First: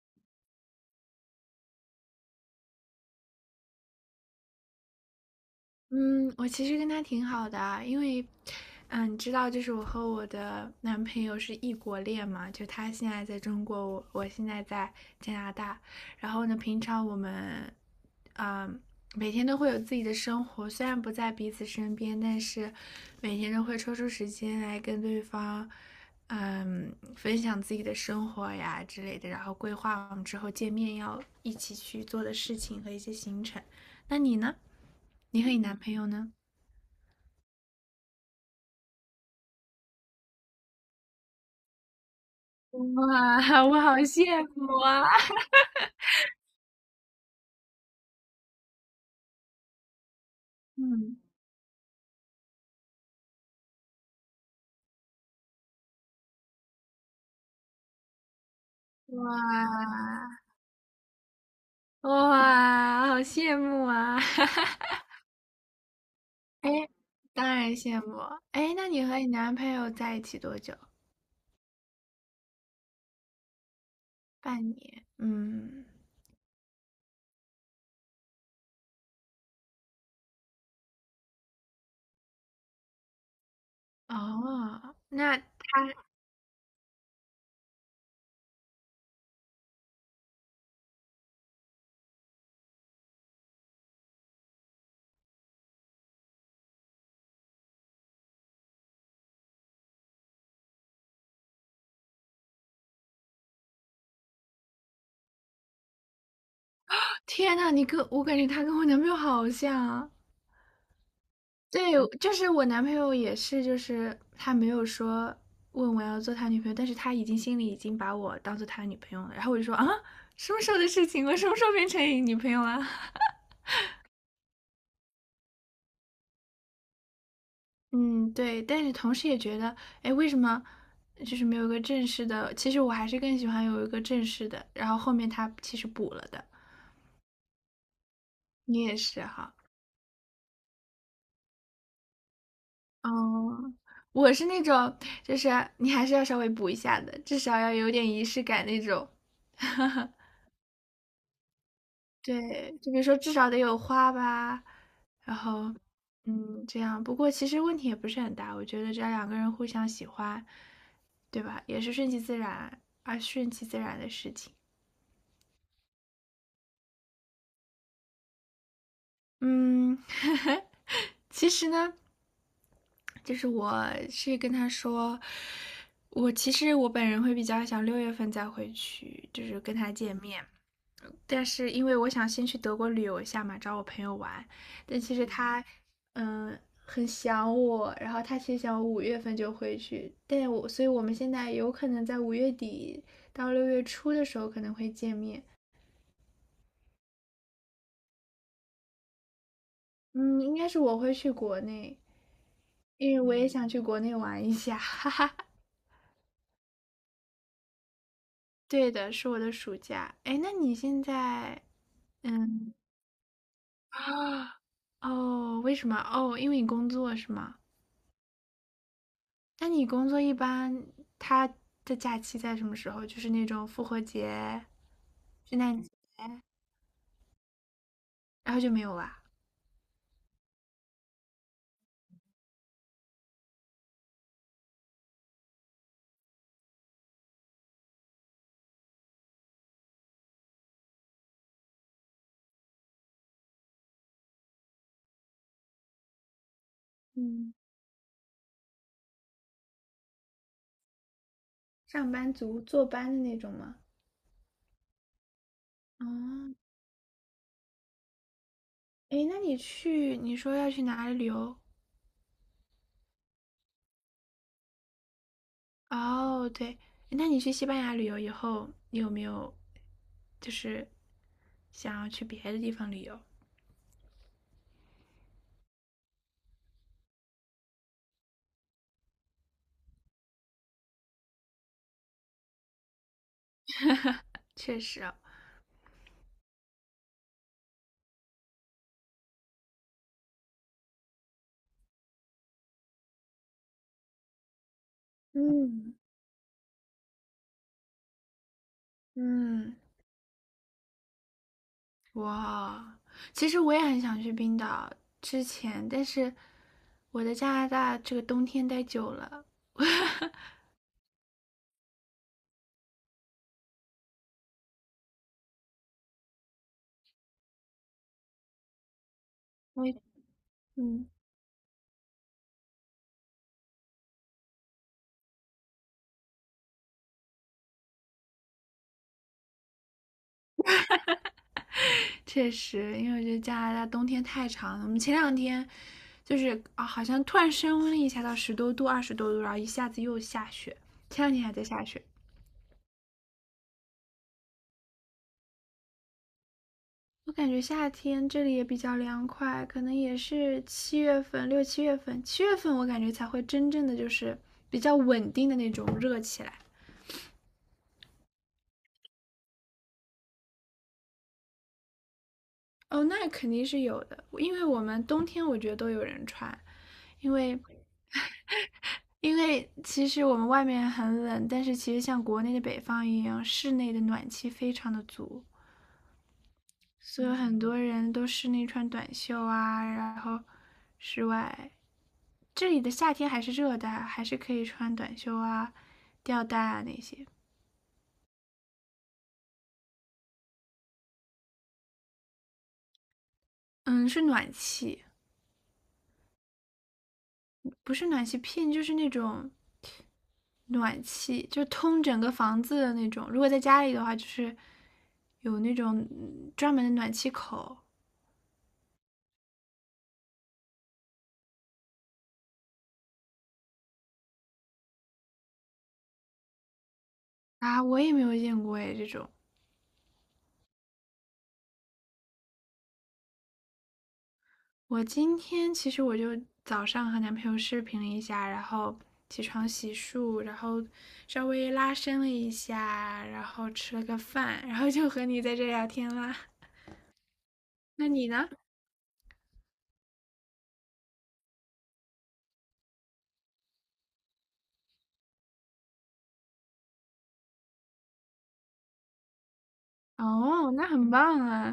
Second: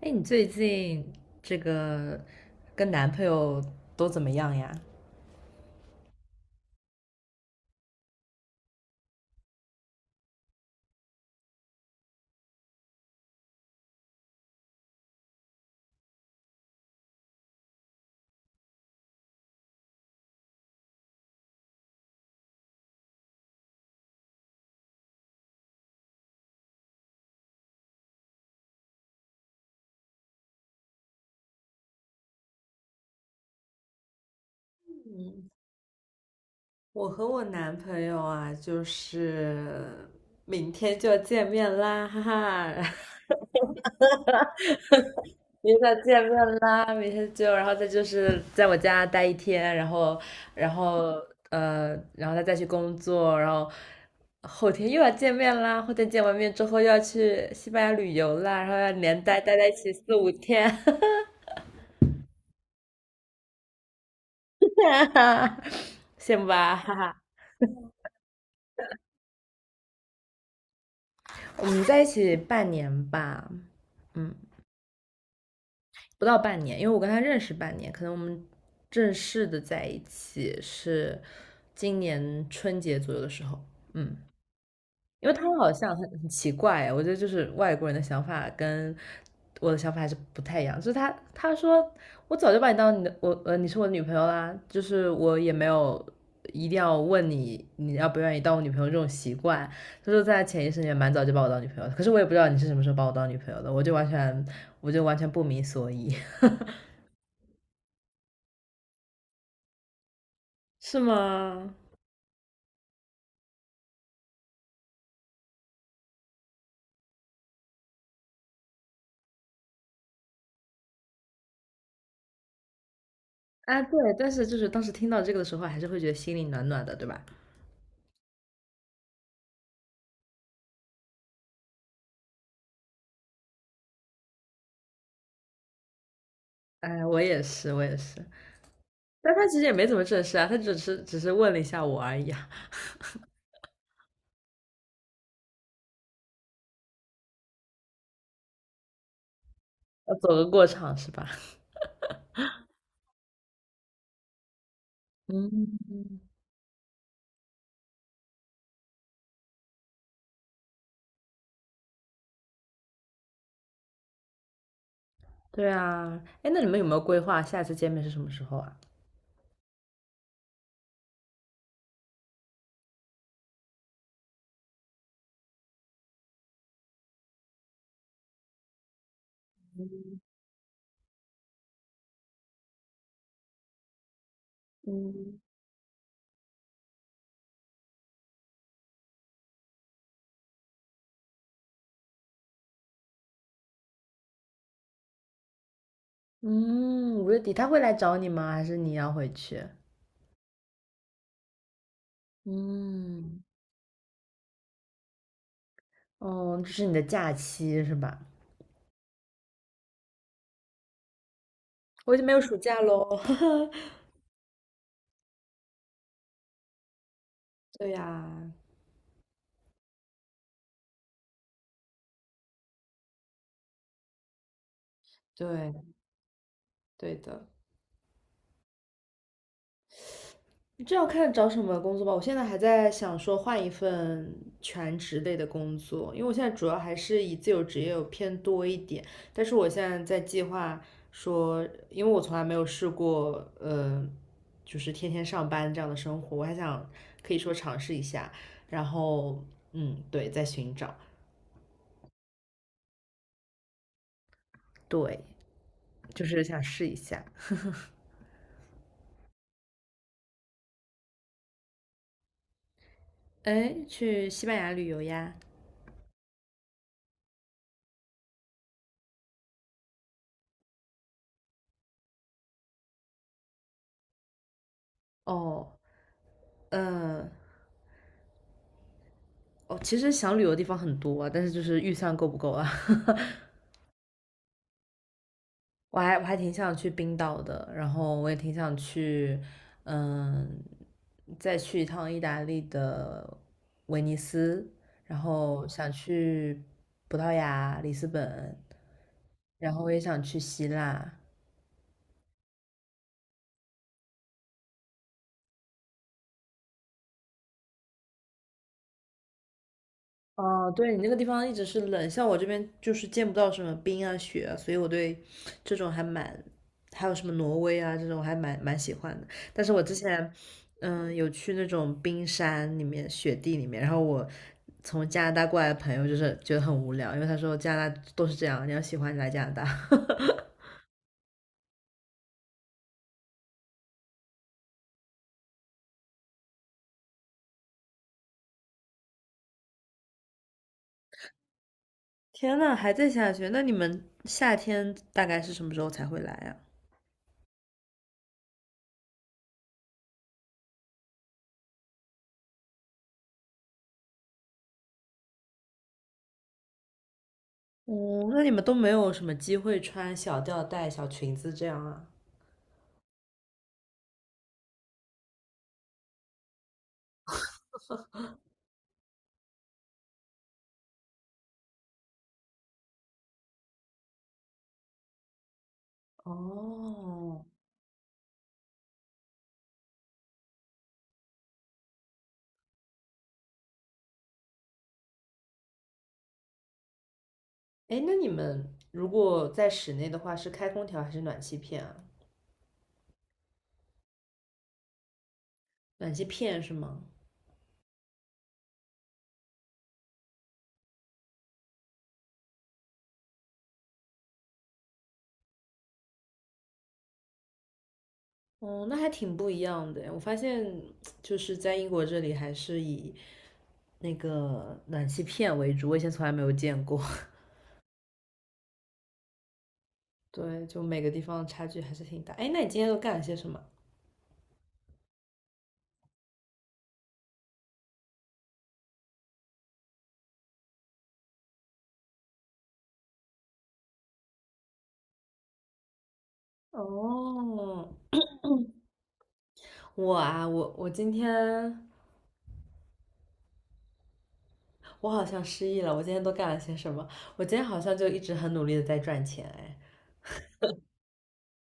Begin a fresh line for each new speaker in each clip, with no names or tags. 哎，你最近这个跟男朋友都怎么样呀？
嗯，我其实跟他挺好的啊，因为，你知道，就是我和我的男朋友是异国恋嘛，就他现在在中国，我现在在加拿大，然后呢，平常我们，嗯，每天都会有自己的生活，虽然不在彼此身边，但是每天都会抽出时间来跟对方，分享自己的生活呀之类的，然后规划我们之后见面要一起去做的事情和一些行程。那你呢？你和你男朋友呢？
我和我男朋友啊，就是明天就要见面啦，哈哈，
哇，我好羡 慕啊！
明天就要见面啦，明天就，然后再就是在我家待一天，然后，
嗯，
然后他再去工作，然后后天又要见面啦，后天见完面之后又要去西班牙旅游啦，然后要连
哇
待在一起四五天，
哇，好羡慕啊！
羡慕吧，
哎，
哈哈。
当然羡慕。哎，那你和你男朋友在一起多久？
我们在一起半年吧，嗯，
半年。嗯，
不到半年，因为我跟他认识半年，可能我们正式的在一起是今年春节左右的时候，嗯，
哦，
因为
那
他
他，
们好像很奇怪哎我觉得就是外国人的想法跟我的想法还是不太一样。就是他说我早就把你当你是我的女朋友啦，就是我也没有一定要问你你要不愿意当我女朋友这种习惯。他说在潜意识里面蛮早就把我当女朋友的，可是我也不知道你是什么时候把我当女朋友的，我就完全不明所以。
天呐，你跟我感觉他跟我男朋友好像啊。
是吗？
对，就是我男朋友也是，就是他没有说问我要做他女朋友，但是他已经心里已经把我当做他女朋友了。然后我就说啊，什么时候的事情？我什么时候变成你女朋友了？
啊，对，但是就是当时听到这个的时候，还是会觉得心里暖暖的，对吧？
嗯，对。但是同时也觉得，哎，为什么就是没有一个正式的？其实我还是更喜欢有一个正式的。然后后面他其实补了的，
哎，我也是，我也是。
你也是
但他
哈。
其实也没怎么正式啊，他只是问了一下我而已啊，
嗯，我是那种，就是你还是要稍微补一下的，至少要有点仪式感那种。
要走个过场是吧？
对，就比如说至少得有花吧，然后，
嗯，
这样。不过其实问题也不是很大，我觉得只要两个人互相喜欢，对吧？也是顺其自然，而顺其自然的事情。
对啊，哎，那你们有没有规划下次见面是什么时候啊？
嗯，其实呢，就是我是跟他说，我其实我本人会比较想6月份再回去，就是跟他见面。但是因为我想先去德国旅游一下嘛，找我朋友玩，但其实
嗯，
他，嗯，很想我，然后他其实想我5月份就回去，但我，所以我们现在有可能在5月底到6月初的时候可能会见面，
嗯，5月底他会来找你吗？还是你要回去？
嗯，应该是我会去国内，因为我
嗯，
也想去国内玩一下，哈哈。
哦，这是你的假期是吧？
对的，是我的暑假。哎，那你现在，
我已经没有暑
嗯，
假喽。
啊，哦，为什么？哦，因为你工作是吗？
对呀，
那你工作一般，他的假期在什么时候？就是那种复活节、圣
对，
诞节，
对的。
然后就没有啦。
这要看找什么工作吧。我现在还在想说换一份全职类的工作，因为我现在主要还是以自由职业偏多一点。但是我现在在计划说，因为我从来没有试过，就是天天上班这样的生活，我还想可以说
嗯，
尝试一下。然后，嗯，对，在寻找，
上班族坐班的那种吗？
对，
哦，
就是想试一下。
诶，那你去，你说要去哪里旅游？
哎，去西班牙旅游呀？
哦，对，那你去西班牙旅游以后，你有没有就是想要去别的地方旅游？
哦，嗯。哦，其实想旅游的地方很多啊，但是就是预算够不够啊？
确实啊，
我还挺想去冰岛的，然后我也挺想去，嗯，再去一趟意大利的威尼斯，然后想
嗯，
去葡萄牙里斯本，然
嗯，
后我也想去希腊，
哇，其实我也很想去冰岛，之前，但是我在加拿大这个冬天待久了，
哦，对，你那个地方一直是冷，像我这边就是见不到什么冰啊雪啊，所以我对这种还蛮，还有什么挪威啊这种还蛮喜欢的。但是我
我
之
也
前，
嗯，
有去那种冰山里面、雪地里面，然后我从加拿大过来的朋友就是觉得很无聊，因为他说加拿大都是这样，你要喜欢你来加拿大。
确实，因为我觉得加拿大冬天太长了。我们前两天就是啊，好像突然升温了一下到十多度、20多度，然后一下子又下雪，前两天还在下雪。
天呐，还在下雪，那你们夏天大概是什么时候才会来啊？
我感觉夏天这里也比较凉快，可能也是七月份、6、7月份，七月份我感觉才会真正的就是比较稳定的那种热起来。
哦，那你们都没有什么机会穿小吊带、小裙子这样啊？
哦，那肯定是有的，因为我们冬天我觉得都有人穿，因为因为其实我们外面很冷，但是其实像国内的北方一样，室内的暖气非常的足，所以
哦，
很多人都室内穿短袖啊，然后室外这里的夏天还是热的，还是可以穿短袖啊、吊带啊那些。
哎，那你们如果在室内的话，是开空调还是暖气片啊？
嗯，是暖气，
暖气片是吗？
不是暖气片，就是那种暖气，就通整个房子的那种。如果在家里的话，就是有那种专门的暖气口
哦，那还挺不一样的诶。我发现就是在英国这里，还是以那个暖气片为主，我以前从来没有见过。
啊，我也没有见过哎，这种。
对，就每个地方差距还是挺大。哎，那你今天都干了些什么？
我今天其实我就早上和男朋友视频了一下，然后起床洗漱，然后稍微拉伸了一下，然后吃了个饭，然后就和你在这聊天啦。
哦，
那你呢？
我啊，我今天我好像失忆了。我今天都干了些什么？我今天好像就一直很努力的在赚钱，
哦，那很棒啊！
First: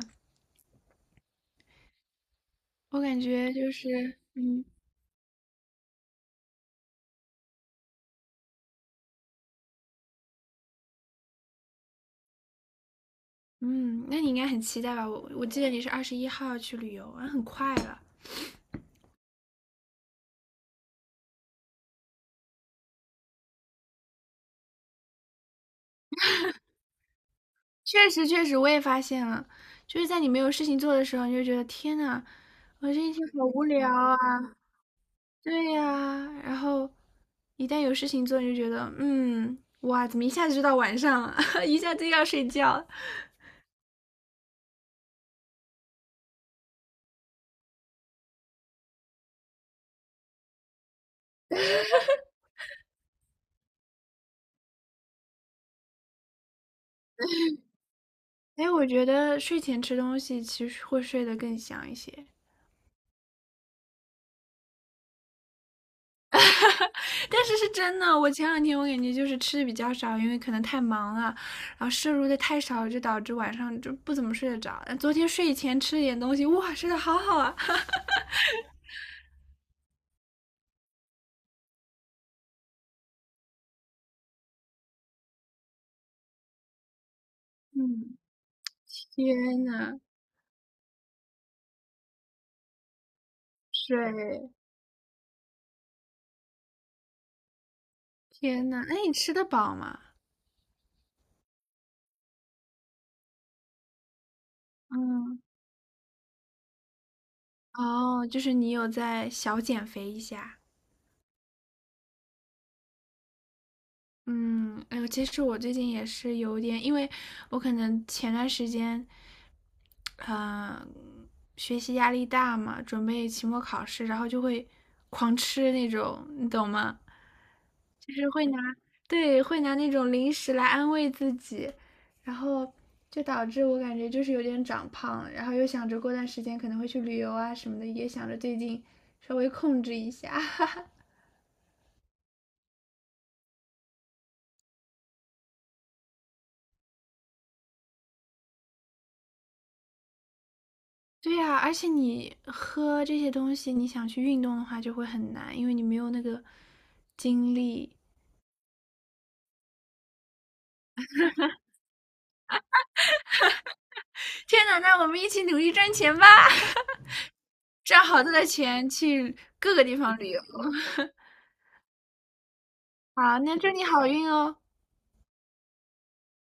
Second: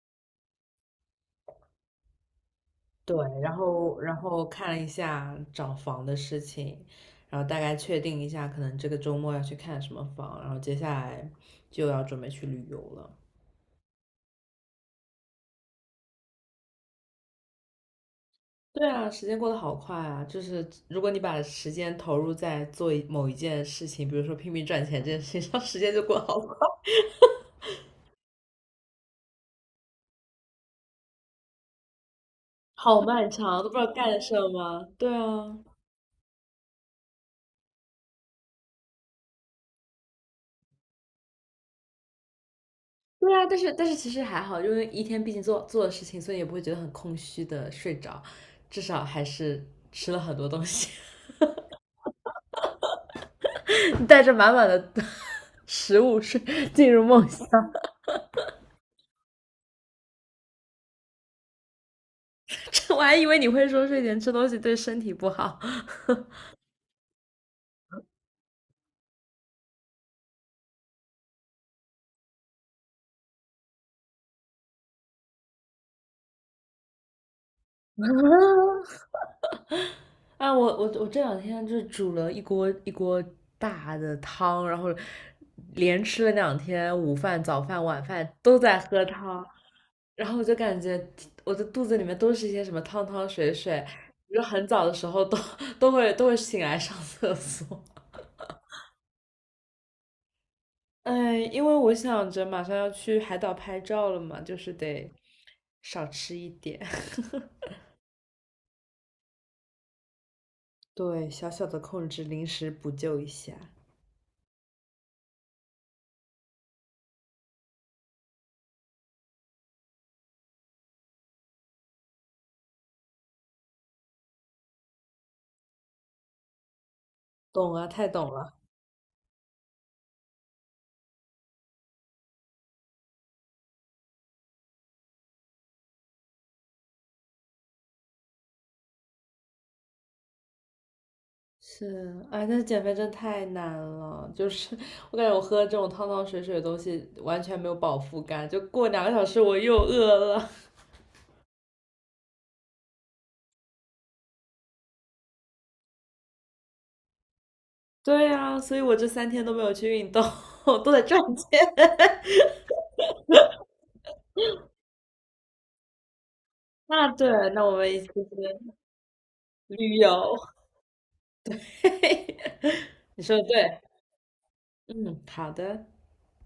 我
对，
感觉
然
就
后然
是，
后
嗯
看了一下找房的事情，然后大概确定一下，可能这个周末要去看什么房，然后接下来就要准备去旅游了。
嗯，那你应该很期待吧？我记得你是21号去旅游啊，很快了。
对啊，时间过得好快啊！就是如果你把时间投入在做某一件事情，比如说拼命赚钱这件事情上，时间就过得好快，
确实确实，我也发现了，就是在你没有事情做的时候，你就觉得天呐，我这
好
一天
漫
好
长，
无
都不知
聊
道
啊。
干什么。对啊，
对呀，然后一旦有事情做，你就觉得哇，怎么一下子就到晚上了，一下子又要睡觉了。
对啊，但是其实还好，因为一天毕竟做的事情，所以也不会觉得很空虚的睡着，至少还是吃了很多东西。带着满满的食物睡进入梦乡。
哎，我觉得睡前吃东西其实会睡得更香一些，
这我还以为你会说睡前吃东西对身体不好。
但是是真的，我前两天我感觉就是吃的比较少，因为可能太忙了，然后摄入的太少，就导致晚上就不怎么睡得着。昨天睡前吃了点东西，哇，睡得好好啊。
啊，我这两天就煮了一锅一锅大的汤，然后连吃了两天午饭、早饭、晚
嗯。
饭都在喝汤，
天呐，
然后我就感觉我的肚子里面都是一些什么汤汤水水，就
水，
很早的时候都会醒来上厕所。
天呐，那你吃得饱吗？
嗯，因为我想着马上要去海岛拍照了嘛，就是得
嗯，
少吃一点。
哦，就是你有在小减肥一下。
对，小小的控制，临时补救一下。
嗯，哎呦，其实我最近也是有点，因为我可能前段时间，呃，学习压力大嘛，准备期末考试，然后就会狂吃那种，你懂吗？
懂啊，太
就是
懂
会
了。
拿，对，会拿那种零食来安慰自己，然后就导致我感觉就是有点长胖，然后又想着过段时间可能会去旅游啊什么的，也想着最近稍微控制一下。
是，哎，但是减肥真太难了，就是 我感觉我喝这种汤汤水水的东西完全没有饱腹感，就过2个小时我又饿了。
对呀，而且你喝这些东西，你想去运动的话就会很难，因为你没有那个精力。
对呀，所以我这3天都没有去运动，都在赚钱。
天呐，那我们一起努力赚钱吧，
那 对，那我们
赚
一起
好多的
去
钱去各个地
旅
方旅
游。
游。
你说
好，
的
那祝
对，
你好运哦。
嗯，好的。